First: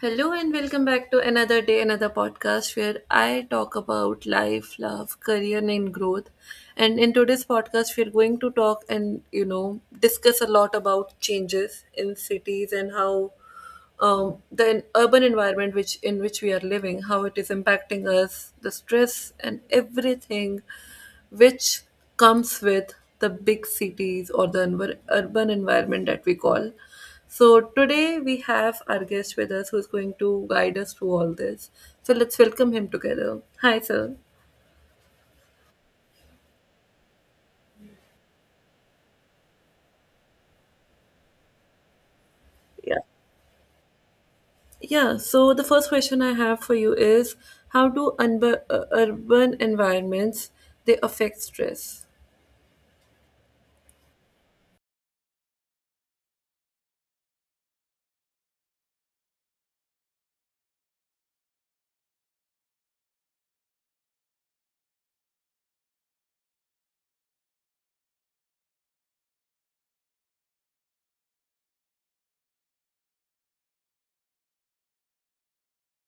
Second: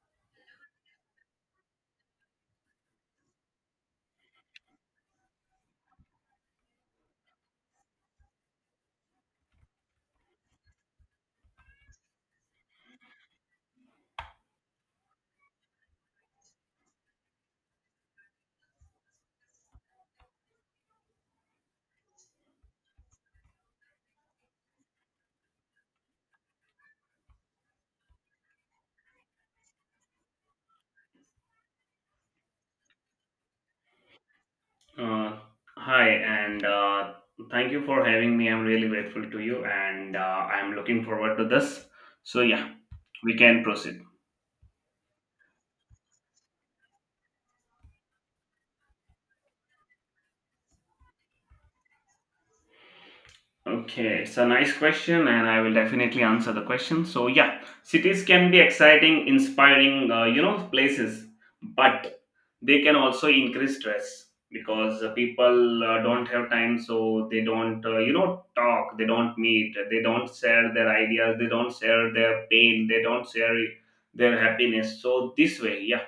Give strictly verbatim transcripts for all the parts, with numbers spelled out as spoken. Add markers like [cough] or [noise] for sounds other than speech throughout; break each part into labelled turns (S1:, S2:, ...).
S1: Hello and welcome back to another day, another podcast where I talk about life, love, career, and growth. And in today's podcast, we're going to talk and you know discuss a lot about changes in cities and how um, the en- urban environment which in which we are living, how it is impacting us, the stress and everything, which comes with the big cities or the envir- urban environment that we call. So, today we have our guest with us who's going to guide us through all this. So, let's welcome him together. Hi, sir.
S2: Uh, hi, and uh, thank you for having me. I'm really grateful to you, and uh, I'm looking forward to this. So, yeah,
S1: Yeah.
S2: we can proceed.
S1: Yeah, so the first question I have for you is how do unb- uh, urban environments they affect stress?
S2: Okay, it's a nice question, and I will definitely answer the question. So, yeah, cities can be exciting, inspiring, uh, you know, places, but they can also increase stress because uh, people uh, don't have time, so they don't uh, you know talk, they don't meet, they don't share their ideas, they don't share their pain, they don't share their happiness. So this way, yeah,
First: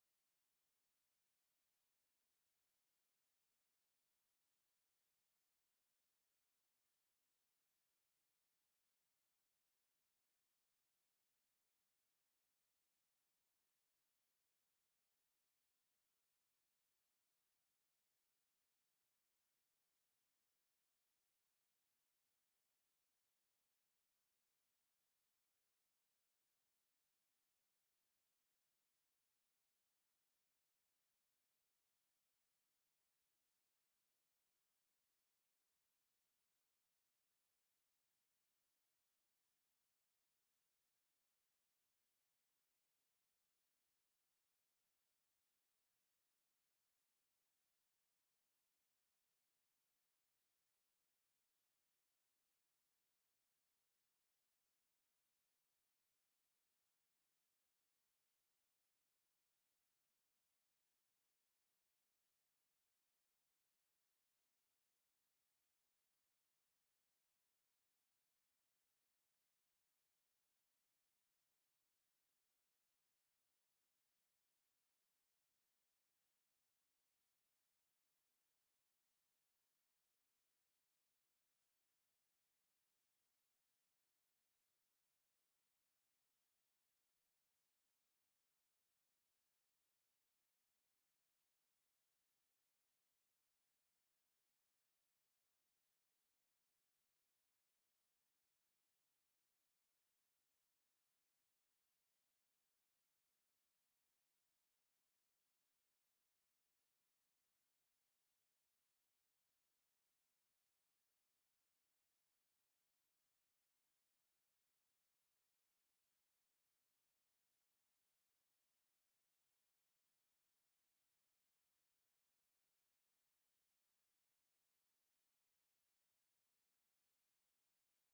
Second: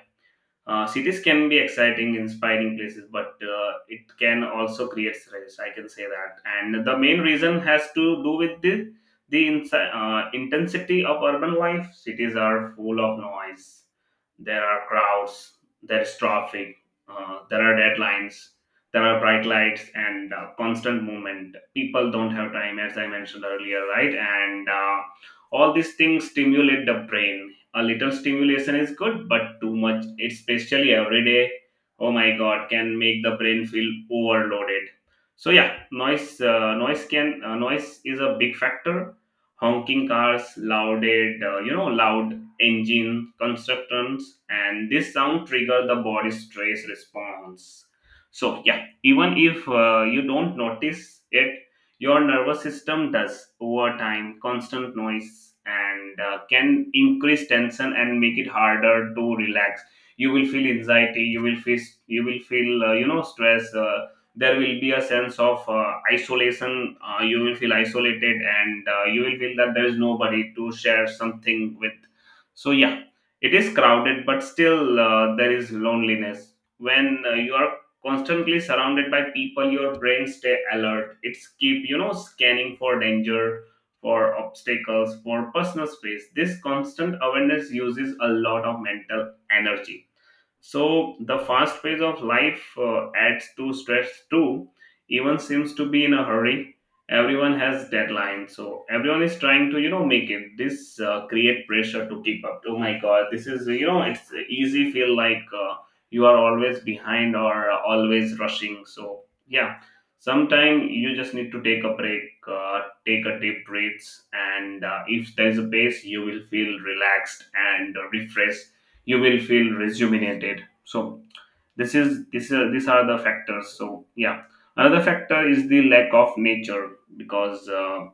S2: uh, cities can be exciting, inspiring places, but uh, it can also create stress. I can say that, and the main reason has to do with the the insi- uh, intensity of urban life. Cities are full of noise. There are crowds. There is traffic. Uh, there are deadlines. There are bright lights and uh, constant movement. People don't have time, as I mentioned earlier, right? And uh, all these things stimulate the brain. A little stimulation is good, but too much, especially every day, oh my God, can make the brain feel overloaded. So yeah, noise uh, noise can uh, noise is a big factor. Honking cars, louded uh, you know loud engine, constructions, and this sound trigger the body stress response. So yeah, even if uh, you don't notice it, your nervous system does. Over time, constant noise and uh, can increase tension and make it harder to relax. You will feel anxiety, you will feel you will feel uh, you know stress. Uh, there will be a sense of uh, isolation. Uh, you will feel isolated, and uh, you will feel that there is nobody to share something with. So yeah, it is crowded, but still uh, there is loneliness. When uh, you are constantly surrounded by people, your brain stay alert. It's keep, you know, scanning for danger, for obstacles, for personal space. This constant awareness uses a lot of mental energy. So the fast pace of life uh, adds to stress too. Even seems to be in a hurry. Everyone has deadlines, so everyone is trying to, you know, make it. This uh, create pressure to keep up. Oh my God, this is, you know, it's easy feel like uh, you are always behind or always rushing. So yeah, sometime you just need to take a break, uh, take a deep breaths, and uh, if there is a pace, you will feel relaxed and refreshed. You will feel rejuvenated. So this is this uh, these are the factors. So yeah, another factor is the lack of nature, because uh,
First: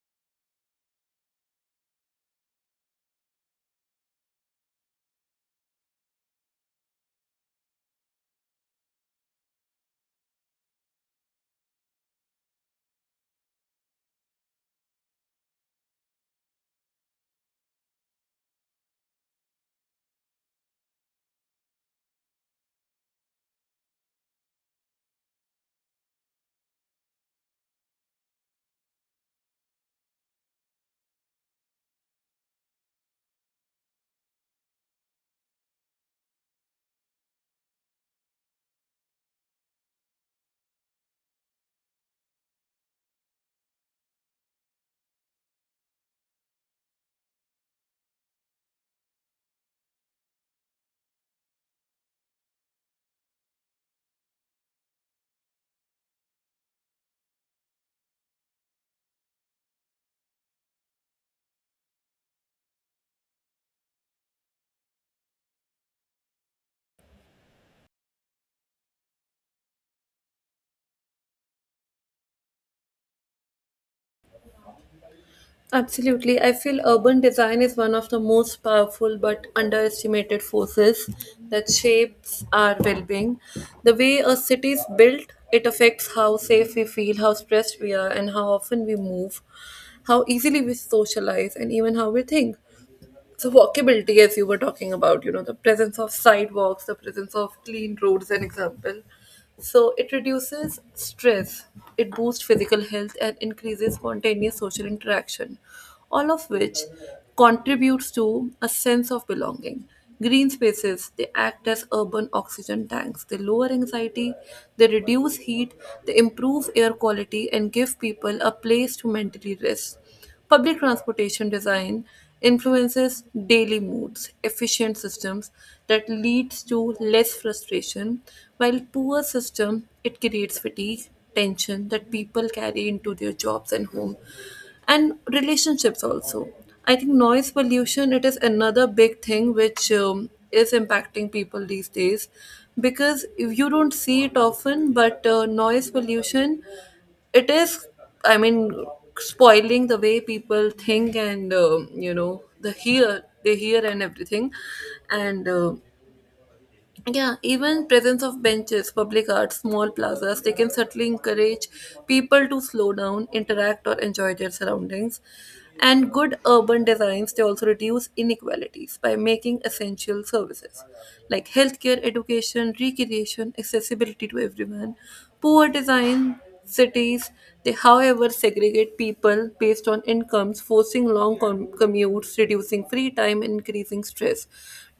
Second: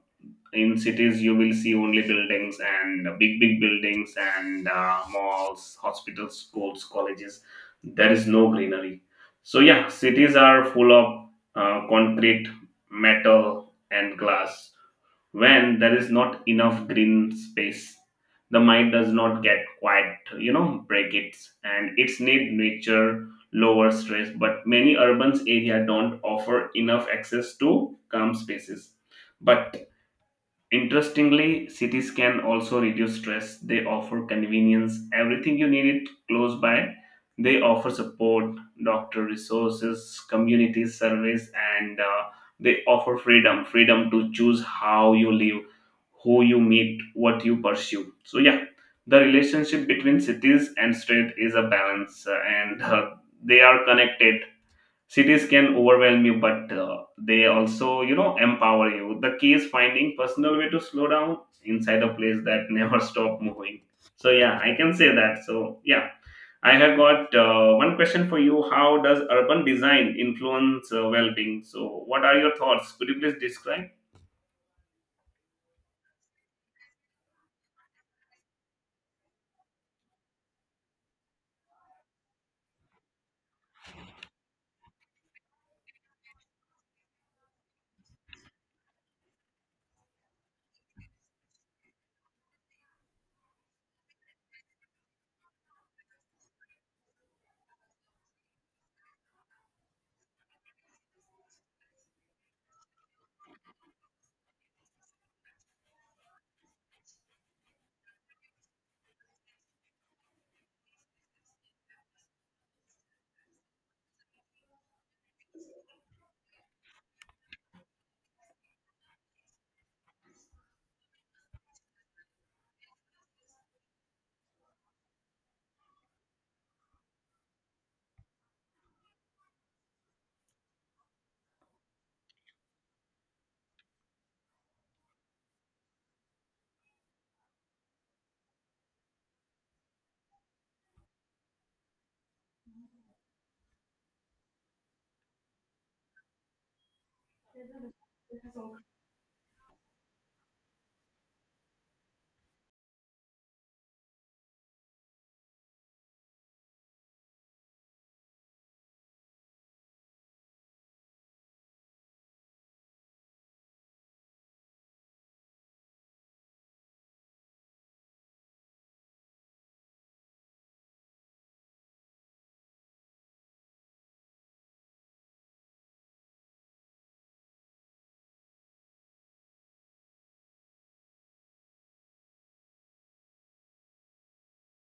S2: in cities you will see only buildings, and big big buildings, and uh, malls, hospitals, schools, colleges. There is no greenery. So yeah, cities are full of uh, concrete, metal, and glass. When there is not enough green space, the mind does not get quiet, you know, break it. And its need nature, lower stress, but many urban area don't offer enough access to calm spaces. But interestingly, cities can also reduce stress. They offer convenience, everything you need it close by. They offer support, doctor resources, community service, and uh, they offer freedom, freedom to choose how you live, who you meet, what you pursue. So, yeah, the relationship between cities and state is a balance, uh, and uh, they are connected. Cities can overwhelm you, but uh, they also, you know, empower you. The key is finding personal way to slow down inside a place that [laughs] never stop moving. So yeah, I can say that. So yeah, I have got uh, one question for you. How does urban design influence uh, well-being? So what are your thoughts? Could you please describe?
S1: Absolutely. I feel urban design is one of the most powerful but underestimated forces that shapes our well being. The way a city is built, it affects how safe we feel, how stressed we are, and how often we move, how easily we socialize, and even how we think. So walkability, as you were talking about, you know the presence of sidewalks, the presence of clean roads, an example. So it reduces stress, it boosts physical health and increases spontaneous social interaction, all of which contributes to a sense of belonging. Green spaces, they act as urban oxygen tanks. They lower anxiety, they reduce heat, they improve air quality and give people a place to mentally rest. Public transportation design influences daily moods, efficient systems that leads to less frustration, while poor system, it creates fatigue, tension that people carry into their jobs and home and relationships also. I think noise pollution, it is another big thing which um, is impacting people these days, because if you don't see it often, but uh, noise pollution, it is, i mean spoiling the way people think and um, you know the hear, they hear and everything. And uh, yeah, even presence of benches, public art, small plazas, they can certainly encourage people to slow down, interact or enjoy their surroundings. And good urban designs, they also reduce inequalities by making essential services like healthcare, education, recreation accessibility to everyone. Poor design cities, they however segregate people based on incomes, forcing long com- commutes, reducing free time, and increasing stress.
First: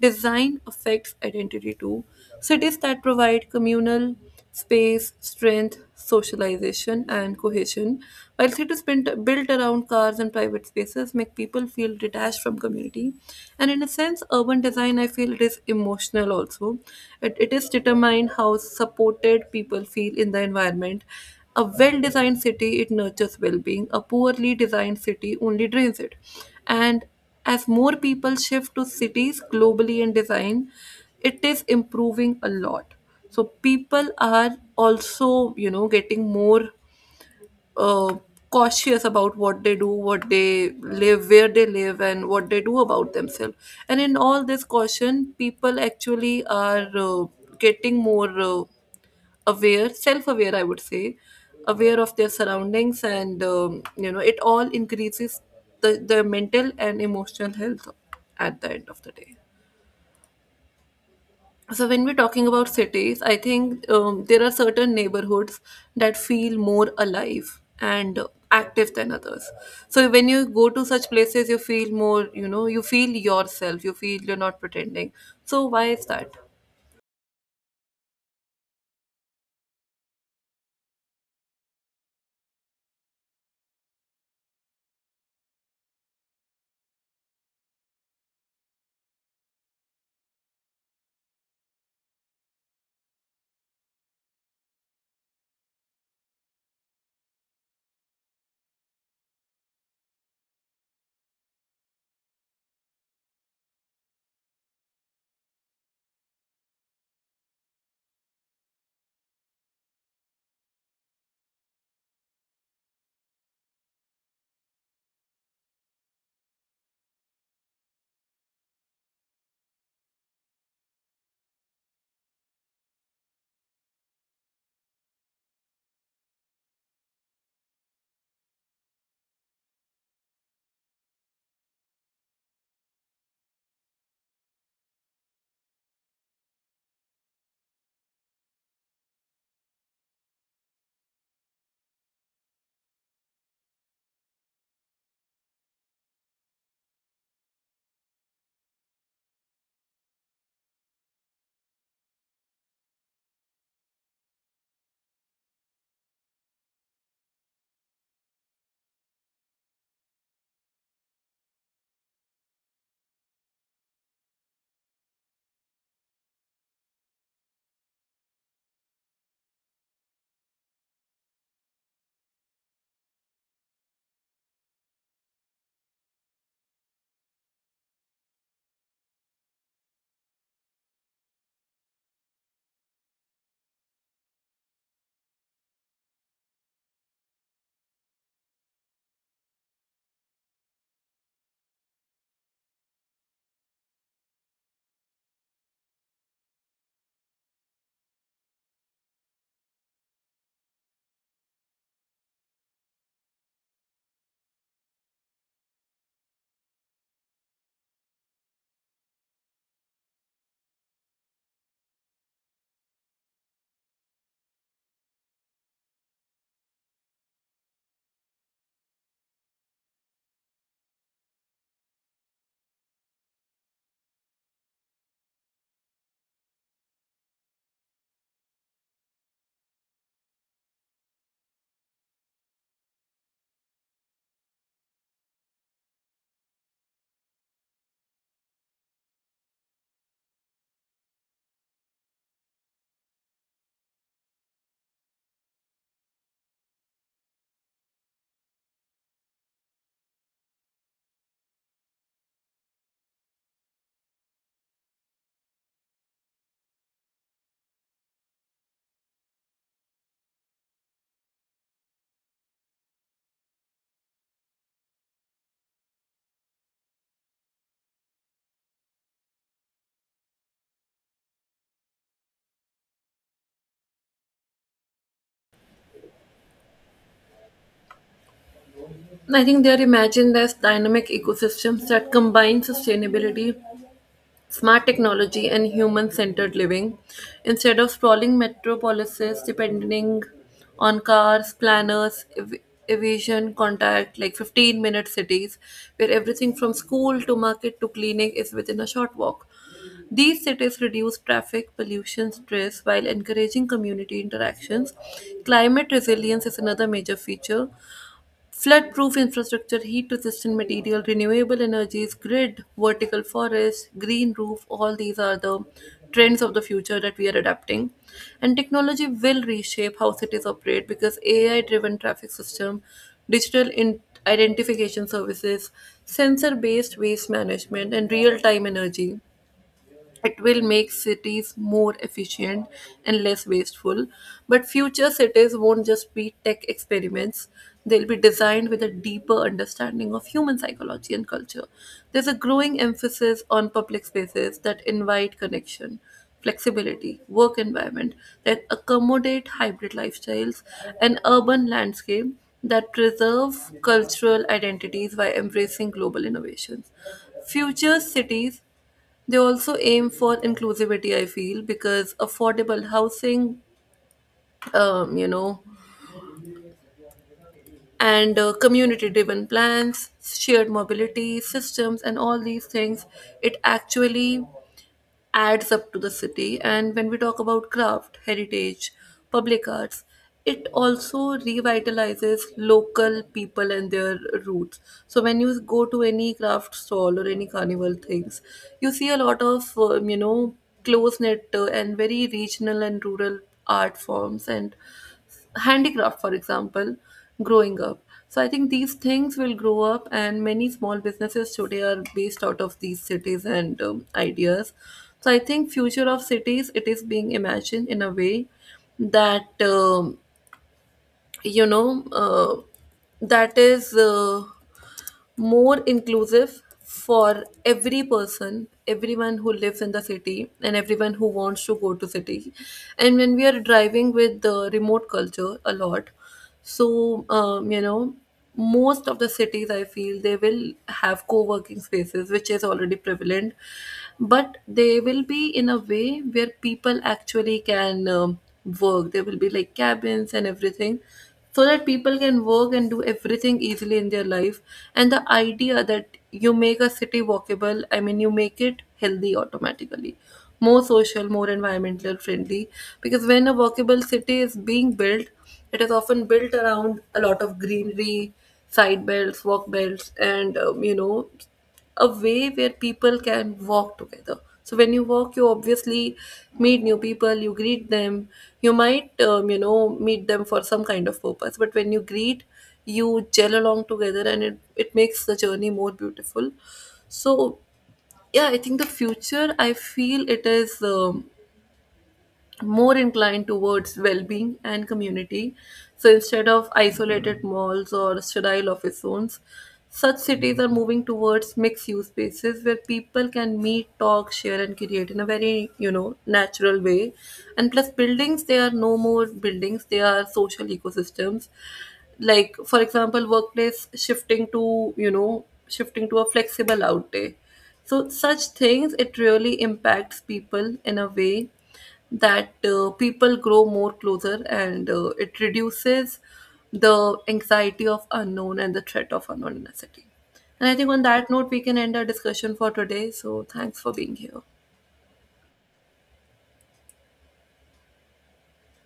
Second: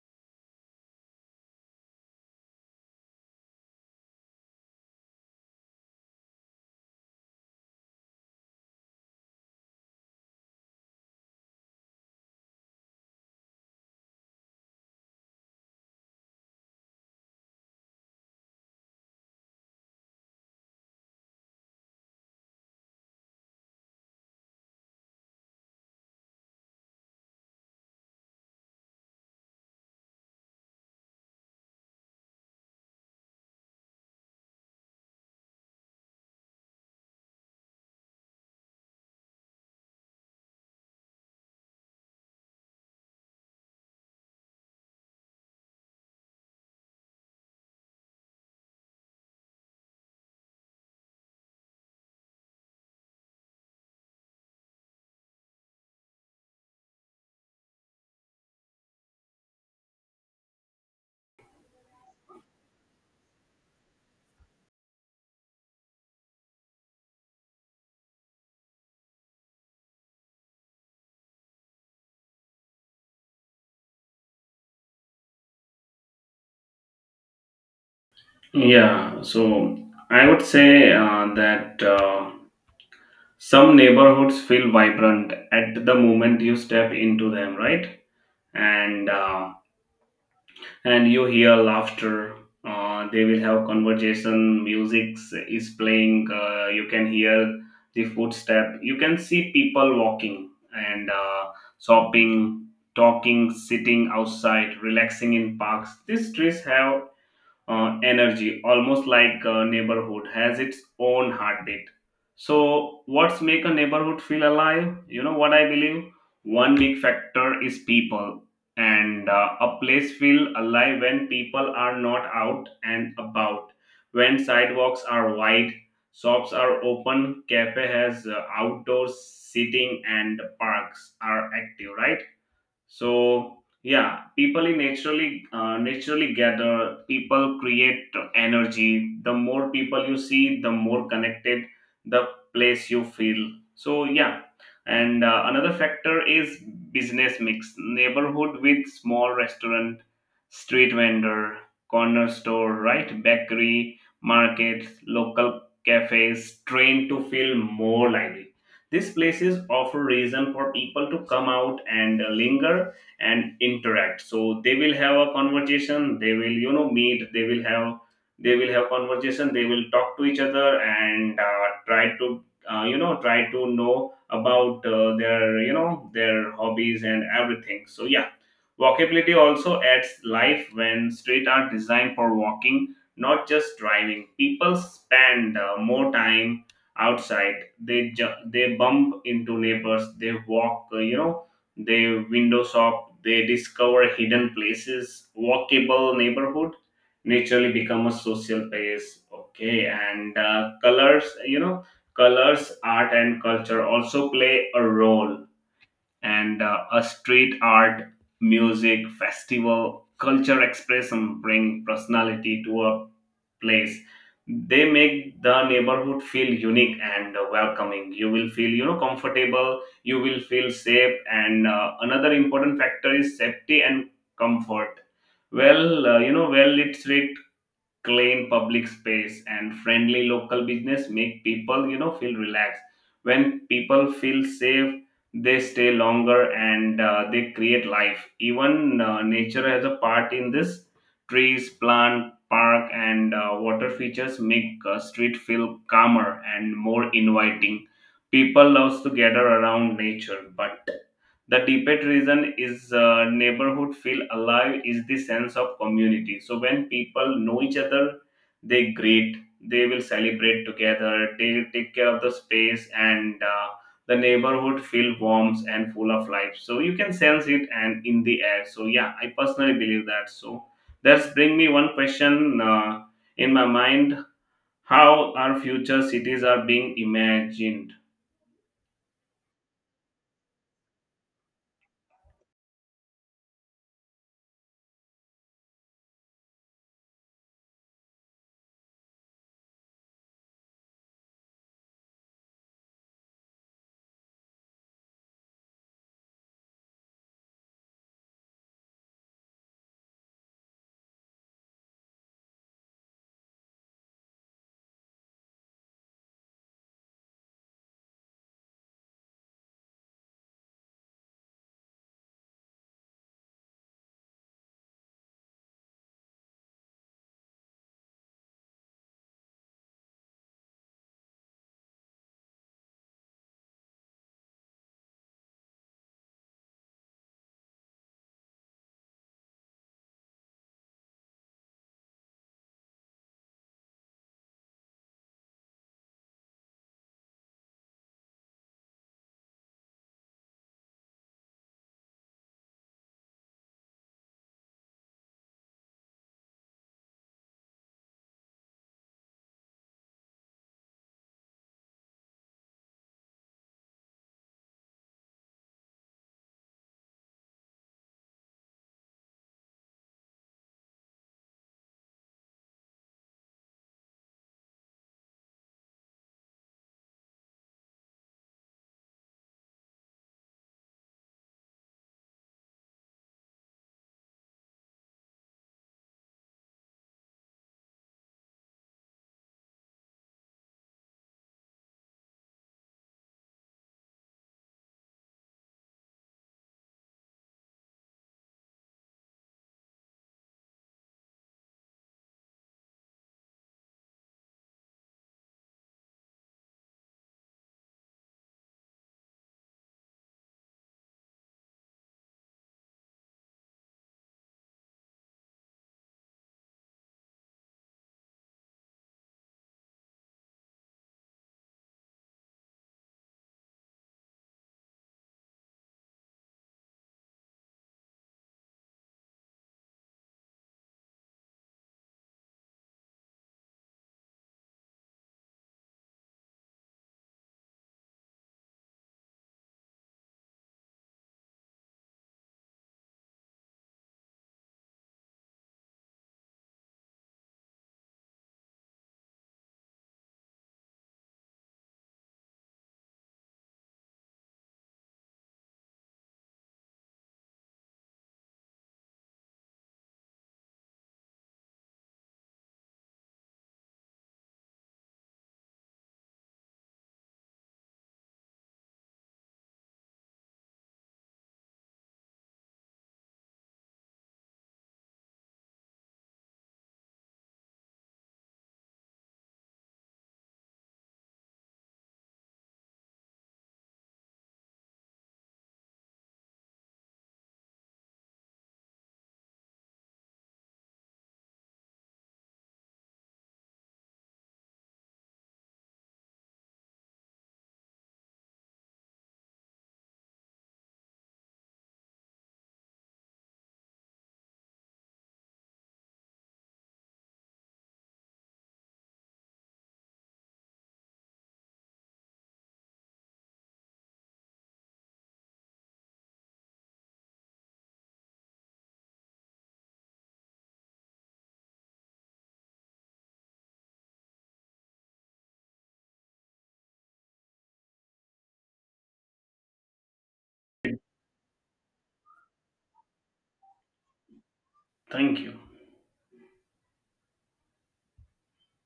S1: Design affects identity too. Cities that provide communal space, strength, socialization, and cohesion, while cities built built around cars and private spaces make people feel detached from community. And in a sense, urban design, I feel it is emotional also. It, it is determined how supported people feel in the environment. A well designed city, it nurtures well being. A poorly designed city only drains it. And as more people shift to cities globally in design, it is improving a lot. So people are also, you know, getting more uh, cautious about what they do, what they live, where they live, and what they do about themselves. And in all this caution, people actually are uh, getting more uh, aware, self aware, I would say, aware of their surroundings, and um, you know, it all increases the, the mental and emotional health at the end of the day. So when we're talking about cities, I think um, there are certain neighborhoods that feel more alive and active than others. So when you go to such places, you feel more, you know, you feel yourself. You feel you're not pretending. So why is that?
S2: Yeah, so I would say uh, that uh, some neighborhoods feel vibrant at the moment you step into them, right? And uh, and you hear laughter. Uh, they will have conversation. Music is playing. Uh, you can hear the footstep. You can see people walking and uh, shopping, talking, sitting outside, relaxing in parks. These trees have uh, energy, almost like a neighborhood has its own heartbeat. So, what's make a neighborhood feel alive? You know what I believe? One big factor is people, and uh, a place feel alive when people are not out and about, when sidewalks are wide, shops are open, cafe has uh, outdoor seating, and parks are active, right? So yeah, people in naturally uh, naturally gather. People create energy. The more people you see, the more connected the place you feel. So yeah, and uh, another factor is business mix. Neighborhood with small restaurant, street vendor, corner store, right, bakery, markets, local cafes train to feel more lively. These places offer reason for people to come out and uh, linger and interact. So they will have a conversation. They will, you know, meet. They will have they will have conversation. They will talk to each other and uh, try to uh, you know try to know about uh, their, you know, their hobbies and everything. So yeah, walkability also adds life when street are designed for walking, not just driving. People spend uh, more time outside. They ju- they bump into neighbors, they walk, uh, you know they window shop, they discover hidden places. Walkable neighborhood naturally become a social place. Okay, and uh, colors you know colors, art, and culture also play a role. And uh, a street art, music festival, culture expression bring personality to a place. They make the neighborhood feel unique and uh, welcoming. You will feel, you know, comfortable, you will feel safe. And uh, another important factor is safety and comfort. Well uh, you know well lit street, clean public space, and friendly local business make people, you know, feel relaxed. When people feel safe, they stay longer, and uh, they create life. Even uh, nature has a part in this. Trees, plant, park, and uh, water features make uh, street feel calmer and more inviting. People loves to gather around nature. But the deepest reason is uh, neighborhood feel alive is the sense of community. So when people know each other, they greet, they will celebrate together, they will take care of the space, and uh, the neighborhood feel warm and full of life. So you can sense it and in the air. So yeah, I personally believe that. So that's bring me one question, uh, in my mind: how our future cities are being imagined?
S1: I think they are imagined as dynamic ecosystems that combine sustainability, smart technology and human-centered living, instead of sprawling metropolises depending on cars. Planners ev- evasion contact like fifteen minute cities where everything from school to market to clinic is within a short walk. These cities reduce traffic, pollution, stress while encouraging community interactions. Climate resilience is another major feature. Flood-proof infrastructure, heat-resistant material, renewable energies, grid, vertical forests, green roof, all these are the trends of the future that we are adapting. And technology will reshape how cities operate because A I-driven traffic system, digital in- identification services, sensor-based waste management, and real-time energy, it will make cities more efficient and less wasteful. But future cities won't just be tech experiments, they'll be designed with a deeper understanding of human psychology and culture. There's a growing emphasis on public spaces that invite connection. Flexibility, work environment that accommodate hybrid lifestyles, and urban landscape that preserve cultural identities by embracing global innovations. Future cities, they also aim for inclusivity, I feel, because affordable housing, um, you know, and uh, community driven plans, shared mobility systems, and all these things, it actually adds up to the city. And when we talk about craft, heritage, public arts, it also revitalizes local people and their roots. So when you go to any craft stall or any carnival things, you see a lot of um, you know close knit uh, and very regional and rural art forms and handicraft, for example, growing up. So I think these things will grow up, and many small businesses today are based out of these cities and um, ideas. So I think future of cities, it is being imagined in a way that um, you know uh, that is uh, more inclusive for every person, everyone who lives in the city and everyone who wants to go to city. And when we are driving with the remote culture a lot, so um, you know most of the cities, I feel, they will have co-working spaces which is already prevalent, but they will be in a way where people actually can um, work. There will be like cabins and everything, so that people can work and do everything easily in their life. And the idea that you make a city walkable, i mean you make it healthy automatically, more social, more environmental friendly, because when a walkable city is being built, it is often built around a lot of greenery, side belts, walk belts, and um, you know a way where people can walk together. So when you walk, you obviously meet new people, you greet them, you might, um, you know, meet them for some kind of purpose. But when you greet, you gel along together, and it, it makes the journey more beautiful. So, yeah, I think the future, I feel it is. Um, more inclined towards well-being and community. So instead of isolated malls or sterile office zones, such cities are moving towards mixed-use spaces where people can meet, talk, share, and create in a very you know natural way. And plus, buildings, they are no more buildings; they are social ecosystems. Like for example, workplace shifting to you know shifting to a flexible out day. So such things, it really impacts people in a way that uh, people grow more closer, and uh, it reduces the anxiety of unknown and the threat of unknown in a city. And I think on that note, we can end our discussion for today. So thanks for being here.
S2: Thank you.